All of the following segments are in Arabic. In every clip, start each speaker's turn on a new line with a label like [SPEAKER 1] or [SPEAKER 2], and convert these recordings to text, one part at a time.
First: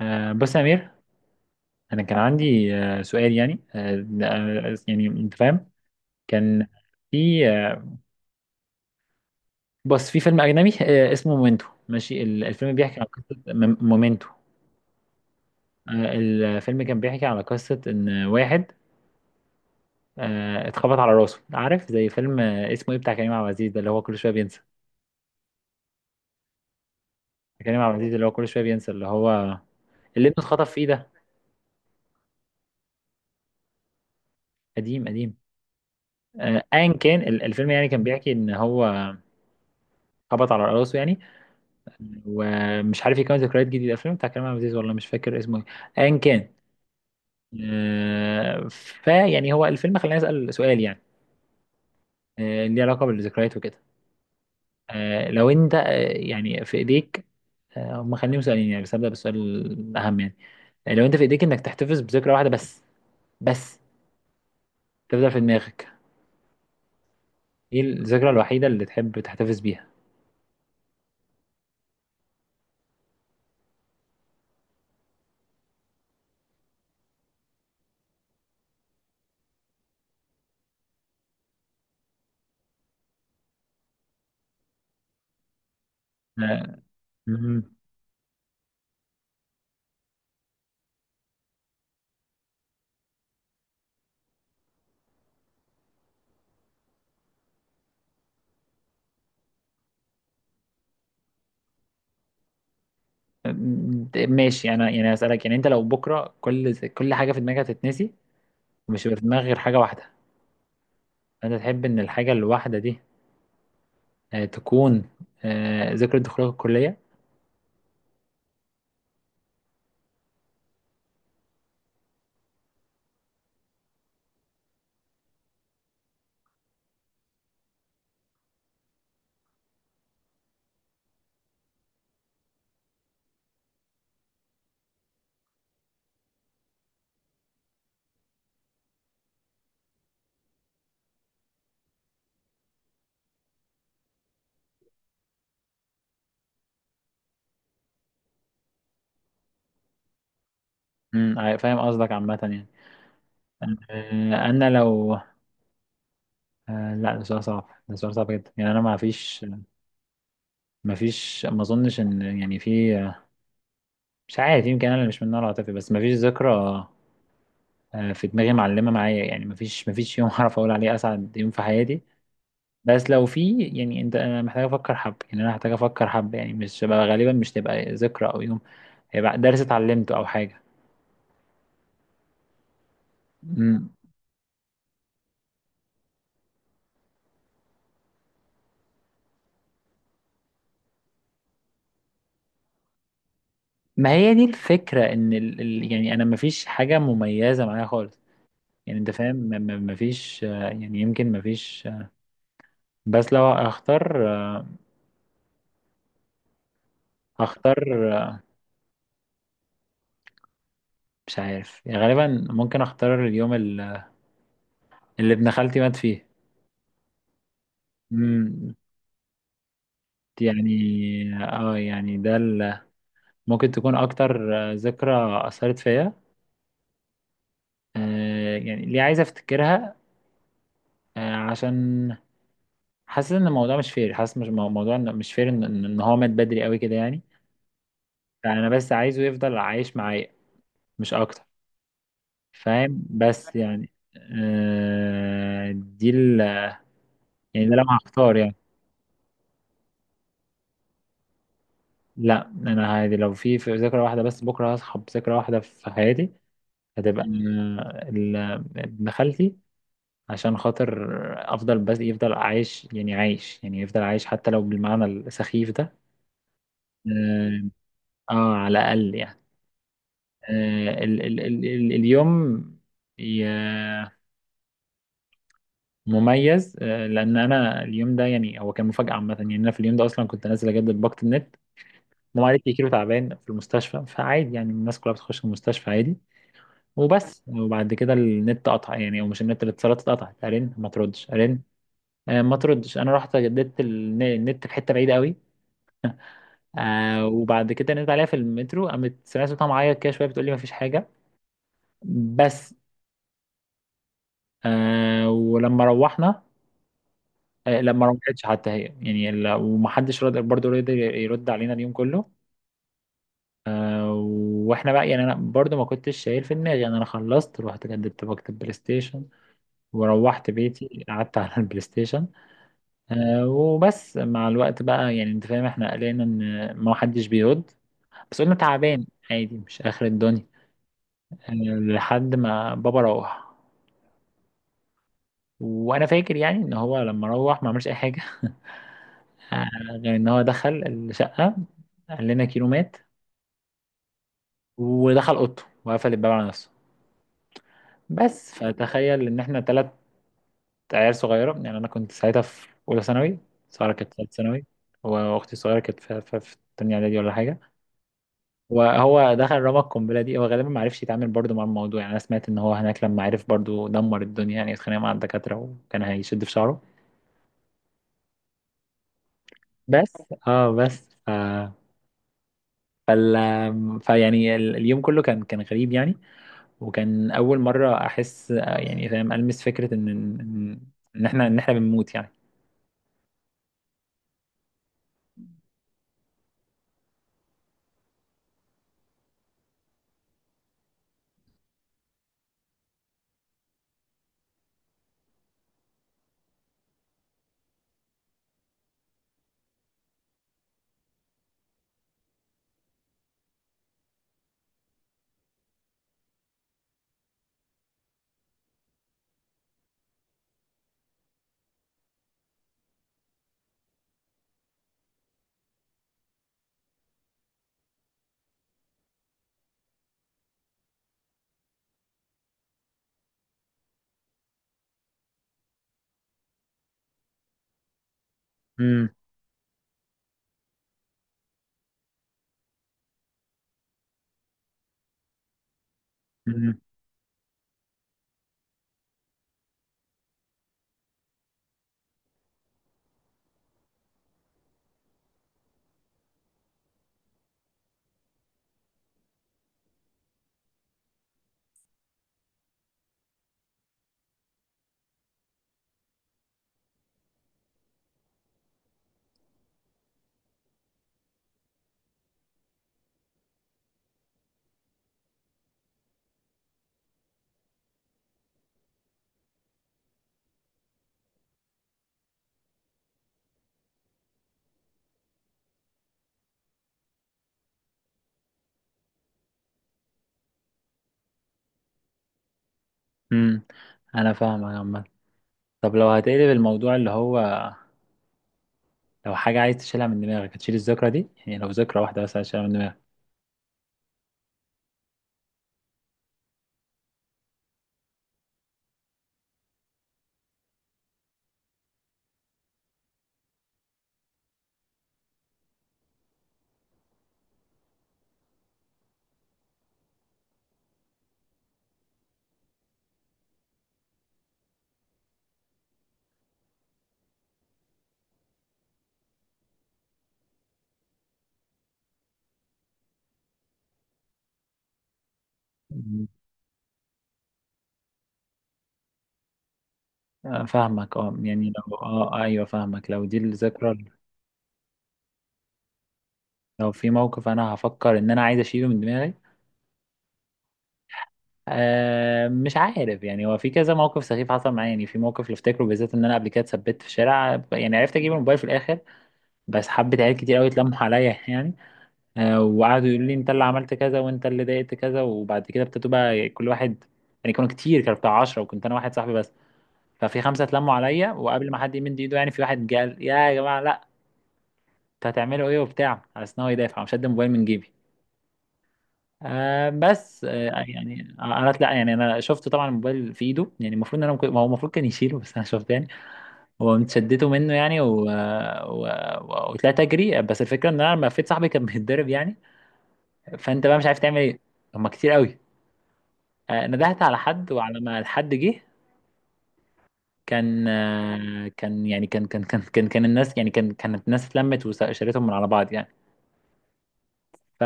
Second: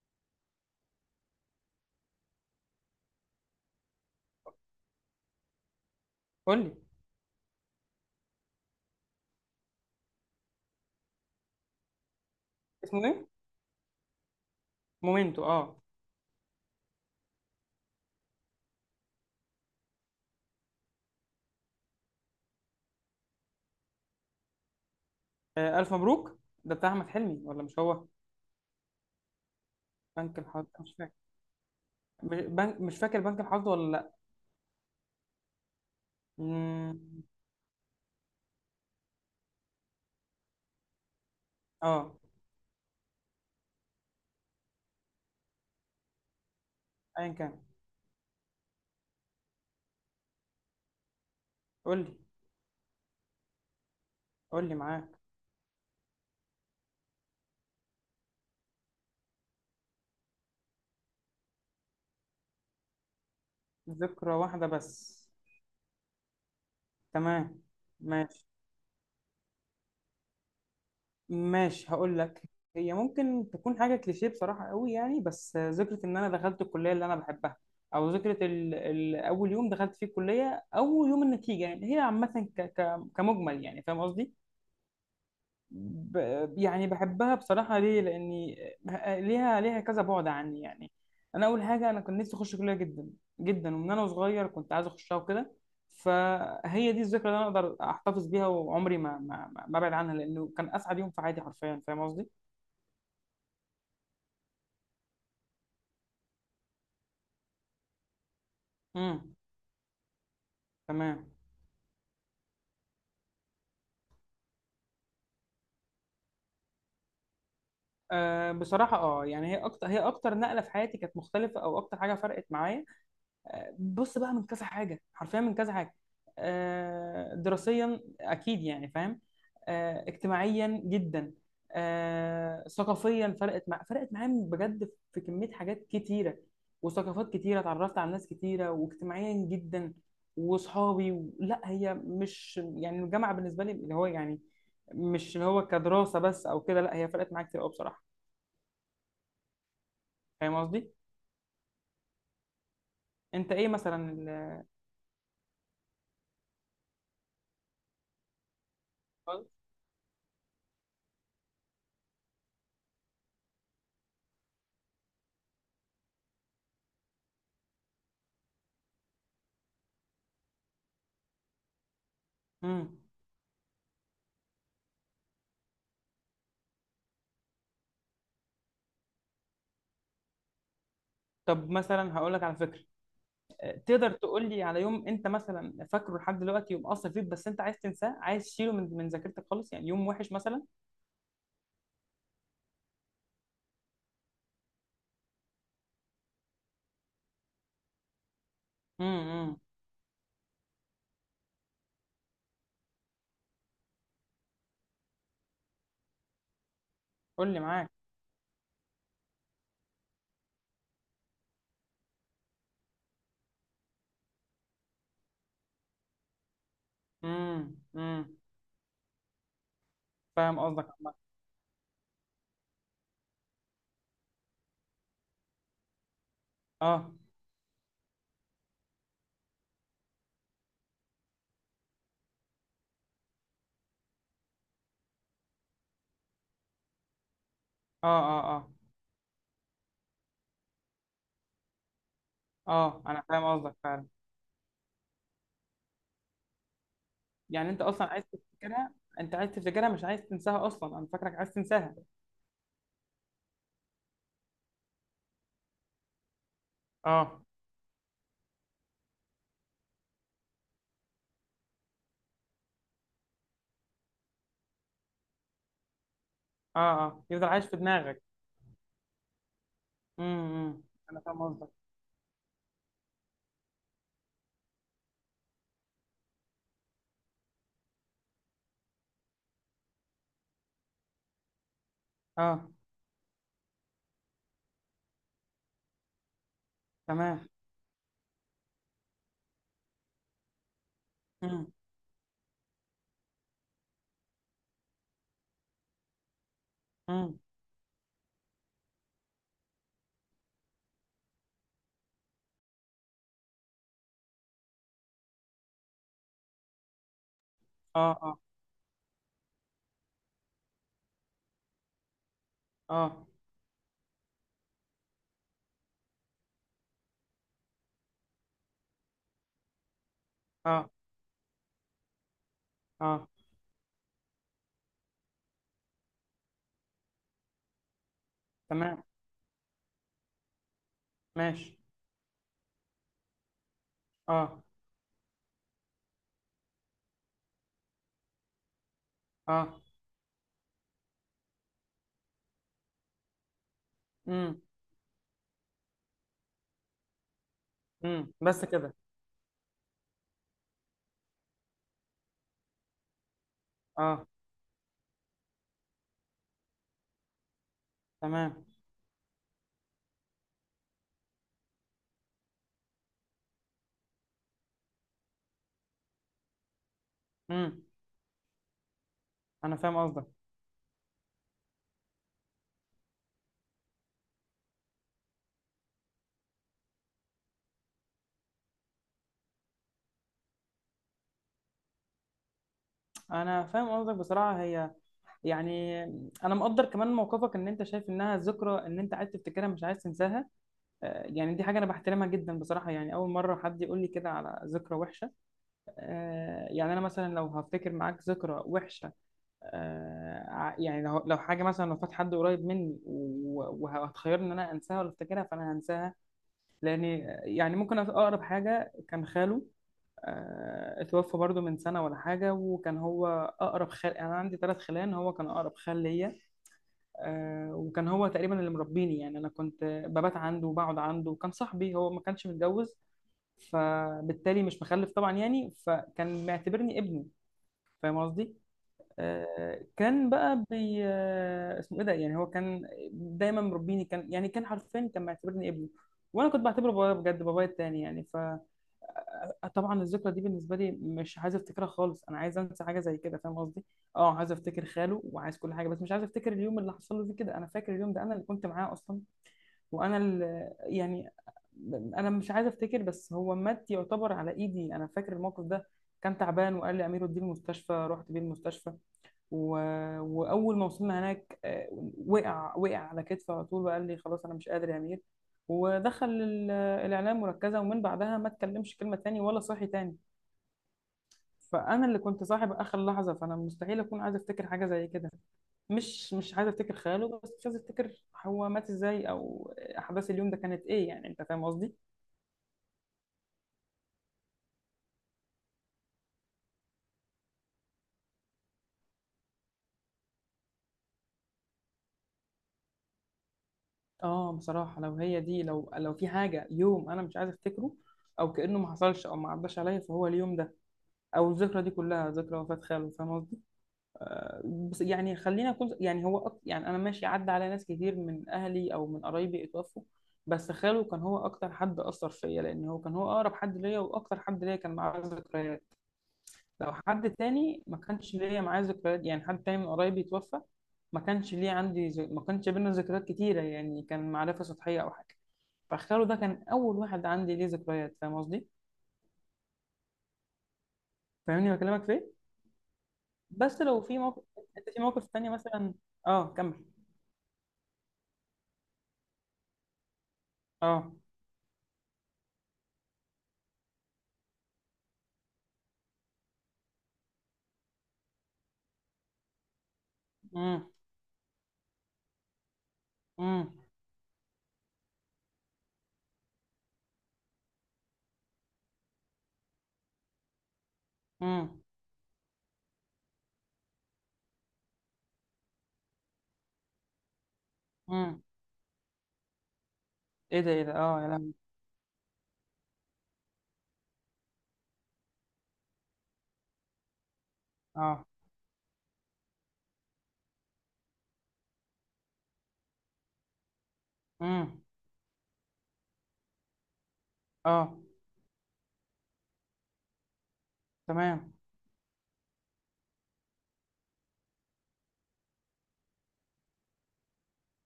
[SPEAKER 1] بس يا أمير، أنا كان عندي سؤال، يعني يعني أنت فاهم.
[SPEAKER 2] قول
[SPEAKER 1] كان
[SPEAKER 2] لي.
[SPEAKER 1] في بس في فيلم أجنبي اسمه مومنتو. ماشي، الفيلم بيحكي
[SPEAKER 2] اسمه
[SPEAKER 1] عن
[SPEAKER 2] ايه؟
[SPEAKER 1] قصة مومنتو.
[SPEAKER 2] مومنتو، اه.
[SPEAKER 1] الفيلم كان بيحكي على قصة إن واحد اتخبط على راسه. عارف زي فيلم اسمه إيه، بتاع كريم عبد العزيز ده، اللي هو كل شوية بينسى.
[SPEAKER 2] الف مبروك. ده بتاع احمد حلمي ولا مش
[SPEAKER 1] كريم عبد
[SPEAKER 2] هو؟
[SPEAKER 1] العزيز، اللي هو كل شوية بينسى، اللي ابنه
[SPEAKER 2] بنك الحظ،
[SPEAKER 1] اتخطف في إيه
[SPEAKER 2] مش
[SPEAKER 1] ده،
[SPEAKER 2] فاكر. بنك، مش فاكر بنك الحظ ولا لا.
[SPEAKER 1] قديم قديم. أيا
[SPEAKER 2] مم.
[SPEAKER 1] كان، الفيلم يعني كان بيحكي إن هو خبط على راسه، يعني
[SPEAKER 2] اه،
[SPEAKER 1] ومش عارف يكون ذكريات جديدة. الفيلم بتاع كريم عبد العزيز، والله مش فاكر اسمه ايه. ايا كان.
[SPEAKER 2] ايا كان.
[SPEAKER 1] آه، فيعني هو الفيلم خلاني اسأل سؤال، يعني
[SPEAKER 2] قول لي،
[SPEAKER 1] ليه علاقة بالذكريات وكده.
[SPEAKER 2] قول لي معاك
[SPEAKER 1] لو انت يعني في ايديك. هم خليهم سؤالين يعني، بس هبدأ بالسؤال الأهم يعني. لو انت في ايديك انك تحتفظ بذكرى واحدة بس
[SPEAKER 2] ذكرى واحده بس.
[SPEAKER 1] تفضل في دماغك،
[SPEAKER 2] تمام.
[SPEAKER 1] ايه الذكرى
[SPEAKER 2] ماشي،
[SPEAKER 1] الوحيدة اللي تحب تحتفظ بيها؟
[SPEAKER 2] ماشي هقول لك. هي ممكن تكون حاجه كليشيه بصراحه قوي، يعني بس ذكرى ان انا دخلت الكليه اللي انا بحبها. او ذكرى اول يوم دخلت فيه الكليه، اول يوم النتيجه، يعني هي عامه كمجمل، يعني فاهم قصدي. ب...
[SPEAKER 1] آه،
[SPEAKER 2] يعني بحبها
[SPEAKER 1] مهم.
[SPEAKER 2] بصراحة، ليه؟ لأني ليها كذا، بعد عني يعني. أنا أول حاجة، أنا كان نفسي أخش كلية جدا جدا، ومن أنا صغير كنت عايز أخشها وكده. فهي دي الذكرى اللي أنا أقدر أحتفظ بيها وعمري ما أبعد عنها، لأنه كان أسعد يوم في حياتي حرفيا. فاهم قصدي؟
[SPEAKER 1] ماشي. انا يعني اسألك، يعني انت لو بكرة كل حاجة في دماغك هتتنسي ومش هيبقى في
[SPEAKER 2] امم.
[SPEAKER 1] دماغك غير حاجة واحدة،
[SPEAKER 2] تمام.
[SPEAKER 1] أنت تحب إن الحاجة الواحدة دي تكون ذكرى دخولك الكلية؟
[SPEAKER 2] أه بصراحة، أه يعني هي أكتر نقلة في حياتي كانت مختلفة، أو أكتر حاجة فرقت معايا. بص بقى، من كذا حاجه، حرفيا من كذا حاجه. دراسيا اكيد، يعني فاهم. اجتماعيا جدا. ثقافيا، فرقت معايا بجد في كميه حاجات كتيره، وثقافات كتيره، اتعرفت على ناس كتيره، واجتماعيا جدا، واصحابي لا، هي مش يعني الجامعه بالنسبه لي اللي هو يعني مش اللي هو كدراسه بس او كده، لا، هي فرقت معايا كتير قوي بصراحه. فاهم قصدي؟
[SPEAKER 1] أمم، آه، فاهم قصدك عامة يعني.
[SPEAKER 2] انت ايه مثلا
[SPEAKER 1] أنا لو لا، ده سؤال صعب، ده سؤال صعب جدا يعني. أنا ما أظنش إن يعني في مش عارف. يمكن أنا اللي مش من النوع العاطفي، بس ما فيش ذكرى في دماغي معلمة معايا، يعني ما فيش يوم أعرف أقول عليه أسعد يوم في حياتي.
[SPEAKER 2] مم.
[SPEAKER 1] بس لو في، يعني أنا محتاج أفكر، حب يعني، مش غالبا. مش تبقى ذكرى أو يوم، هيبقى درس اتعلمته أو حاجة.
[SPEAKER 2] طب مثلا هقول لك على فكره،
[SPEAKER 1] مم.
[SPEAKER 2] تقدر تقول لي على يوم انت مثلا فاكره لحد دلوقتي، يوم اثر فيك بس انت عايز تنساه، عايز تشيله من ذاكرتك خالص، يعني يوم وحش مثلا.
[SPEAKER 1] ما هي دي الفكرة، ان يعني انا مفيش حاجة مميزة معايا خالص. يعني انت فاهم، م-
[SPEAKER 2] امم.
[SPEAKER 1] م- مفيش يعني يمكن مفيش بس لو اختار
[SPEAKER 2] قول لي
[SPEAKER 1] اختار
[SPEAKER 2] معاك.
[SPEAKER 1] مش عارف. يعني غالبا ممكن اختار اليوم اللي ابن خالتي مات فيه.
[SPEAKER 2] امم، امم.
[SPEAKER 1] مم،
[SPEAKER 2] فاهم
[SPEAKER 1] يعني
[SPEAKER 2] قصدك عامة.
[SPEAKER 1] اه يعني ممكن تكون اكتر ذكرى اثرت فيا.
[SPEAKER 2] اه،
[SPEAKER 1] يعني ليه عايز افتكرها؟ عشان حاسس ان الموضوع مش فير، حاسس مش موضوع، مش فير ان إن هو مات بدري قوي كده يعني.
[SPEAKER 2] اه، اه.
[SPEAKER 1] فانا
[SPEAKER 2] اه.
[SPEAKER 1] بس عايزه يفضل عايش معايا، مش اكتر. فاهم؟
[SPEAKER 2] اه انا فاهم
[SPEAKER 1] بس
[SPEAKER 2] قصدك
[SPEAKER 1] يعني
[SPEAKER 2] فعلا.
[SPEAKER 1] دي يعني
[SPEAKER 2] يعني
[SPEAKER 1] ده
[SPEAKER 2] انت
[SPEAKER 1] لو
[SPEAKER 2] اصلا عايز
[SPEAKER 1] هختار يعني.
[SPEAKER 2] تفتكرها. انت عايز تفتكرها، مش عايز تنساها اصلا، انا فاكرك عايز تنساها.
[SPEAKER 1] لا انا عادي، لو في ذكرى واحده بس بكره هصحى بذكرى واحده في حياتي، هتبقى
[SPEAKER 2] اه،
[SPEAKER 1] ابن خالتي. عشان خاطر افضل، بس يفضل عايش، يعني عايش، يعني يفضل عايش حتى لو بالمعنى السخيف ده.
[SPEAKER 2] اه. اه، يفضل
[SPEAKER 1] اه,
[SPEAKER 2] عايش في دماغك.
[SPEAKER 1] على الاقل يعني
[SPEAKER 2] امم،
[SPEAKER 1] آه ال
[SPEAKER 2] انا
[SPEAKER 1] ال
[SPEAKER 2] فاهم
[SPEAKER 1] ال
[SPEAKER 2] قصدك.
[SPEAKER 1] ال اليوم مميز. لان انا اليوم ده، يعني هو كان مفاجاه عامه. يعني انا في اليوم ده اصلا كنت نازل اجدد باقه النت. ماما قالت
[SPEAKER 2] اه.
[SPEAKER 1] لي كيلو تعبان في المستشفى، فعادي يعني، الناس كلها بتخش المستشفى عادي. وبس،
[SPEAKER 2] تمام.
[SPEAKER 1] وبعد كده النت قطع، يعني او مش النت، الاتصالات اتقطعت. ارن ما تردش، ارن.
[SPEAKER 2] امم،
[SPEAKER 1] ما تردش. انا رحت جددت النت في حته بعيده قوي.
[SPEAKER 2] امم.
[SPEAKER 1] وبعد كده نزلت عليها في المترو، قامت سمعت صوتها معايا كده شويه بتقول لي ما فيش حاجه. بس. ولما روحنا لا، ما
[SPEAKER 2] اه، اه،
[SPEAKER 1] رجعتش حتى هي يعني ومحدش رد برضه، يرد علينا اليوم كله.
[SPEAKER 2] اه،
[SPEAKER 1] آه، واحنا بقى، يعني انا برضه ما كنتش شايل في دماغي، يعني انا خلصت رحت جددت باجة البلاي ستيشن وروحت
[SPEAKER 2] اه،
[SPEAKER 1] بيتي، قعدت على البلاي ستيشن.
[SPEAKER 2] اه.
[SPEAKER 1] وبس مع الوقت بقى يعني، انت فاهم، احنا قلقنا ان ما حدش بيرد، بس قلنا
[SPEAKER 2] تمام.
[SPEAKER 1] تعبان، عادي مش اخر الدنيا. آه،
[SPEAKER 2] ماشي.
[SPEAKER 1] لحد ما بابا روح.
[SPEAKER 2] اه،
[SPEAKER 1] وانا فاكر يعني ان هو لما روح ما عملش اي حاجه آه،
[SPEAKER 2] اه.
[SPEAKER 1] غير ان هو دخل الشقه، قال لنا كيلو مات،
[SPEAKER 2] امم،
[SPEAKER 1] ودخل اوضته وقفل الباب على نفسه.
[SPEAKER 2] امم.
[SPEAKER 1] بس
[SPEAKER 2] بس كده.
[SPEAKER 1] فتخيل ان احنا 3 عيال صغيره. يعني انا كنت ساعتها في اولى ثانوي، ساره كانت في
[SPEAKER 2] اه.
[SPEAKER 1] ثالث ثانوي، واختي الصغيره كانت في تانية اعدادي ولا حاجه.
[SPEAKER 2] تمام.
[SPEAKER 1] وهو دخل رمى القنبله دي، هو غالبا ما عرفش يتعامل برضو مع الموضوع. يعني انا سمعت ان هو هناك لما عرف برضو دمر الدنيا، يعني اتخانق مع الدكاتره وكان هيشد في شعره.
[SPEAKER 2] امم. انا فاهم
[SPEAKER 1] بس
[SPEAKER 2] قصدك.
[SPEAKER 1] اه بس فال... فيعني اليوم كله كان غريب يعني. وكان اول مره احس، يعني فاهم، المس فكره ان ان إن احنا ان احنا بنموت يعني.
[SPEAKER 2] انا فاهم قصدك بصراحه. هي يعني انا مقدر كمان موقفك، ان انت شايف انها ذكرى، ان انت عايز تفتكرها مش عايز تنساها. يعني دي حاجه انا بحترمها جدا بصراحه، يعني اول مره حد يقول لي كده على ذكرى وحشه. يعني انا مثلا لو هفتكر معاك ذكرى وحشه، يعني لو حاجه مثلا، لو فات حد قريب مني وهتخيرني ان انا انساها ولا افتكرها، فانا هنساها. لان يعني ممكن اقرب حاجه كان خاله. اتوفى برضو من سنة ولا حاجة، وكان هو أقرب خال. يعني أنا عندي ثلاث خلان، هو كان أقرب خال ليا. وكان هو تقريبا اللي مربيني، يعني أنا كنت ببات عنده وبقعد عنده وكان صاحبي، هو ما كانش متجوز فبالتالي مش مخلف طبعا، يعني فكان معتبرني ابني. فاهم قصدي؟
[SPEAKER 1] امم،
[SPEAKER 2] كان بقى بي اسمه ايه ده، يعني هو كان دايما مربيني، كان يعني، كان حرفيا كان معتبرني ابنه، وانا كنت
[SPEAKER 1] امم،
[SPEAKER 2] بعتبره بابايا، بجد بابايا التاني يعني، ف طبعا الذكرى دي بالنسبه لي مش عايزه افتكرها خالص، انا عايزه انسى حاجه زي كده. فاهم قصدي؟ اه، عايزه افتكر خاله وعايز كل حاجه، بس مش عايزه افتكر اليوم اللي حصل له فيه كده. انا فاكر اليوم ده، انا اللي كنت معاه اصلا. وانا اللي يعني، انا مش عايزه افتكر بس هو مات يعتبر على ايدي. انا فاكر الموقف ده، كان تعبان وقال لي امير وديه المستشفى، رحت بيه المستشفى و... واول ما وصلنا هناك وقع، وقع على كتفي على طول، وقال لي خلاص انا مش قادر يا امير. ودخل الاعلام مركزه، ومن بعدها ما اتكلمش كلمه تاني ولا صاحي تاني. فانا اللي كنت صاحب اخر لحظه، فانا مستحيل اكون عايزه افتكر حاجه زي كده. مش عايزه افتكر خياله، بس مش عايزه افتكر هو مات ازاي، او احداث اليوم ده كانت ايه، يعني انت فاهم قصدي.
[SPEAKER 1] أمم. انا فاهم يا عم. طب لو هتقلب الموضوع، اللي هو لو حاجه عايز تشيلها من دماغك، هتشيل الذكرى دي؟ يعني لو ذكرى واحده بس هتشيلها من دماغك.
[SPEAKER 2] اه، بصراحه لو هي دي، لو في حاجه يوم انا مش عايزه افتكره، او كانه ما حصلش او ما عداش عليا، فهو اليوم ده، او الذكرى دي كلها ذكرى وفاه خاله. فاهم قصدي؟ بس يعني خلينا اكون، يعني هو يعني انا ماشي، عدى على ناس كتير من اهلي او من قرايبي اتوفوا، بس خاله كان هو اكتر حد اثر فيا، لان هو كان، هو اقرب حد ليا واكتر حد ليا كان معاه ذكريات. لو حد تاني ما كانش ليا معاه ذكريات، يعني حد تاني من قرايبي اتوفى، ما كانش ليه عندي ما كانش بينا ذكريات كتيره، يعني كان معرفه سطحيه او حاجه. فخاله
[SPEAKER 1] أمم.
[SPEAKER 2] ده كان اول واحد عندي ليه ذكريات. فاهم قصدي؟
[SPEAKER 1] فاهمك. اه يعني
[SPEAKER 2] فاهمني
[SPEAKER 1] لو
[SPEAKER 2] بكلمك في إيه؟
[SPEAKER 1] ايوه فاهمك، لو دي
[SPEAKER 2] بس
[SPEAKER 1] الذكرى.
[SPEAKER 2] لو في موقف، انت في موقف تاني مثلا. اه، كمل.
[SPEAKER 1] لو في موقف انا هفكر ان انا عايز اشيله من دماغي.
[SPEAKER 2] اه.
[SPEAKER 1] مش عارف. يعني هو في كذا موقف سخيف حصل معايا، يعني في موقف اللي افتكره بالذات، ان انا قبل كده اتثبت في شارع يعني، عرفت اجيب الموبايل في الاخر، بس حبة عيال كتير قوي
[SPEAKER 2] امم،
[SPEAKER 1] اتلموا عليا يعني. وقعدوا يقولوا لي انت اللي
[SPEAKER 2] امم،
[SPEAKER 1] عملت كذا وانت اللي ضايقت كذا، وبعد كده ابتدوا بقى كل واحد... يعني كانوا كتير، كانوا بتاع 10 وكنت انا واحد صاحبي بس. ففي 5 اتلموا عليا، وقبل ما
[SPEAKER 2] امم،
[SPEAKER 1] حد يمد ايده يعني، في واحد قال يا جماعة لا، انتوا هتعملوا ايه وبتاع، على اساس ان هو يدافع. مش هدي الموبايل من جيبي.
[SPEAKER 2] امم.
[SPEAKER 1] بس
[SPEAKER 2] ايه ده، ايه ده، اه يا
[SPEAKER 1] يعني
[SPEAKER 2] لهوي.
[SPEAKER 1] انا لا، يعني انا شفته طبعا الموبايل في ايده يعني، المفروض ان انا ما هو المفروض كان يشيله، بس انا شفته يعني هو شدته منه يعني
[SPEAKER 2] اه.
[SPEAKER 1] وطلعت اجري. بس الفكره ان انا لما لفيت صاحبي كان بيتضرب يعني، فانت بقى مش عارف تعمل ايه،
[SPEAKER 2] امم.
[SPEAKER 1] هما كتير قوي. ندهت على حد،
[SPEAKER 2] اه.
[SPEAKER 1] وعلى ما الحد جه
[SPEAKER 2] تمام.
[SPEAKER 1] كان الناس، يعني كانت الناس اتلمت وشالتهم من على بعض يعني. ف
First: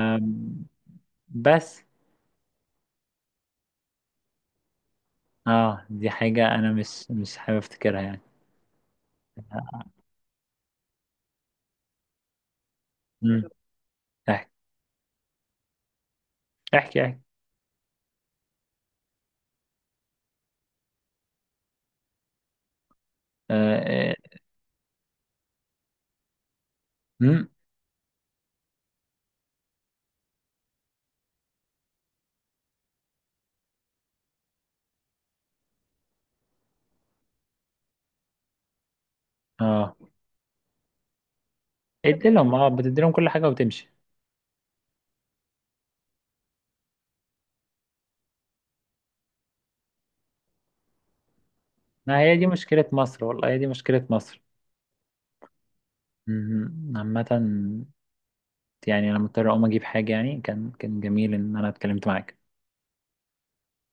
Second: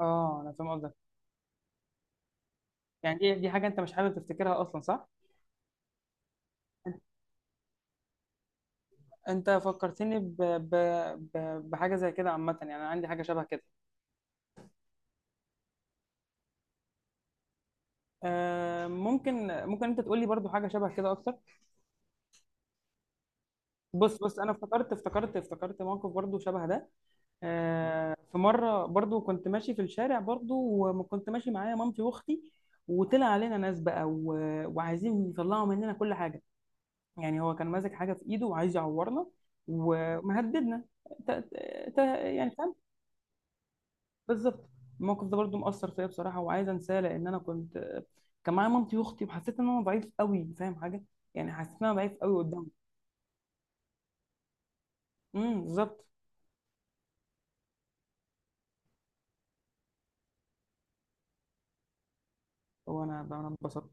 [SPEAKER 2] اه، انا فاهم قصدك.
[SPEAKER 1] بس.
[SPEAKER 2] يعني دي حاجه انت مش حابب تفتكرها اصلا، صح؟
[SPEAKER 1] اه دي حاجة انا مش حابب افتكرها يعني.
[SPEAKER 2] انت فكرتني ب... بحاجه زي كده عامه، يعني انا عندي حاجه
[SPEAKER 1] امم.
[SPEAKER 2] شبه كده.
[SPEAKER 1] احكي، احكي، احكي.
[SPEAKER 2] ممكن، انت تقول لي برضو حاجه شبه كده اكتر.
[SPEAKER 1] اه،
[SPEAKER 2] بص بص، انا افتكرت موقف برضو شبه ده.
[SPEAKER 1] امم،
[SPEAKER 2] في مره برضو كنت ماشي في الشارع برضو، وكنت ماشي معايا مامتي واختي، وطلع علينا ناس بقى وعايزين يطلعوا مننا كل حاجه. يعني هو كان ماسك حاجه في ايده وعايز يعورنا
[SPEAKER 1] اه.
[SPEAKER 2] ومهددنا. ت... ت...
[SPEAKER 1] ادي
[SPEAKER 2] يعني
[SPEAKER 1] لهم اه
[SPEAKER 2] فاهم؟
[SPEAKER 1] بتدي لهم كل حاجة وتمشي.
[SPEAKER 2] بالظبط. الموقف ده برضو مؤثر فيا بصراحه، وعايزه انساه، لان انا كنت، كان معايا مامتي واختي، وحسيت ان انا ضعيف قوي. فاهم حاجه؟ يعني حسيت ان انا ضعيف
[SPEAKER 1] ما هي
[SPEAKER 2] قوي
[SPEAKER 1] دي
[SPEAKER 2] قدامه.
[SPEAKER 1] مشكلة مصر، والله هي دي مشكلة مصر.
[SPEAKER 2] امم، بالظبط.
[SPEAKER 1] مم. عامة، يعني انا مضطر اقوم اجيب حاجة. يعني كان جميل ان انا اتكلمت معاك.
[SPEAKER 2] هو انا انبسطت.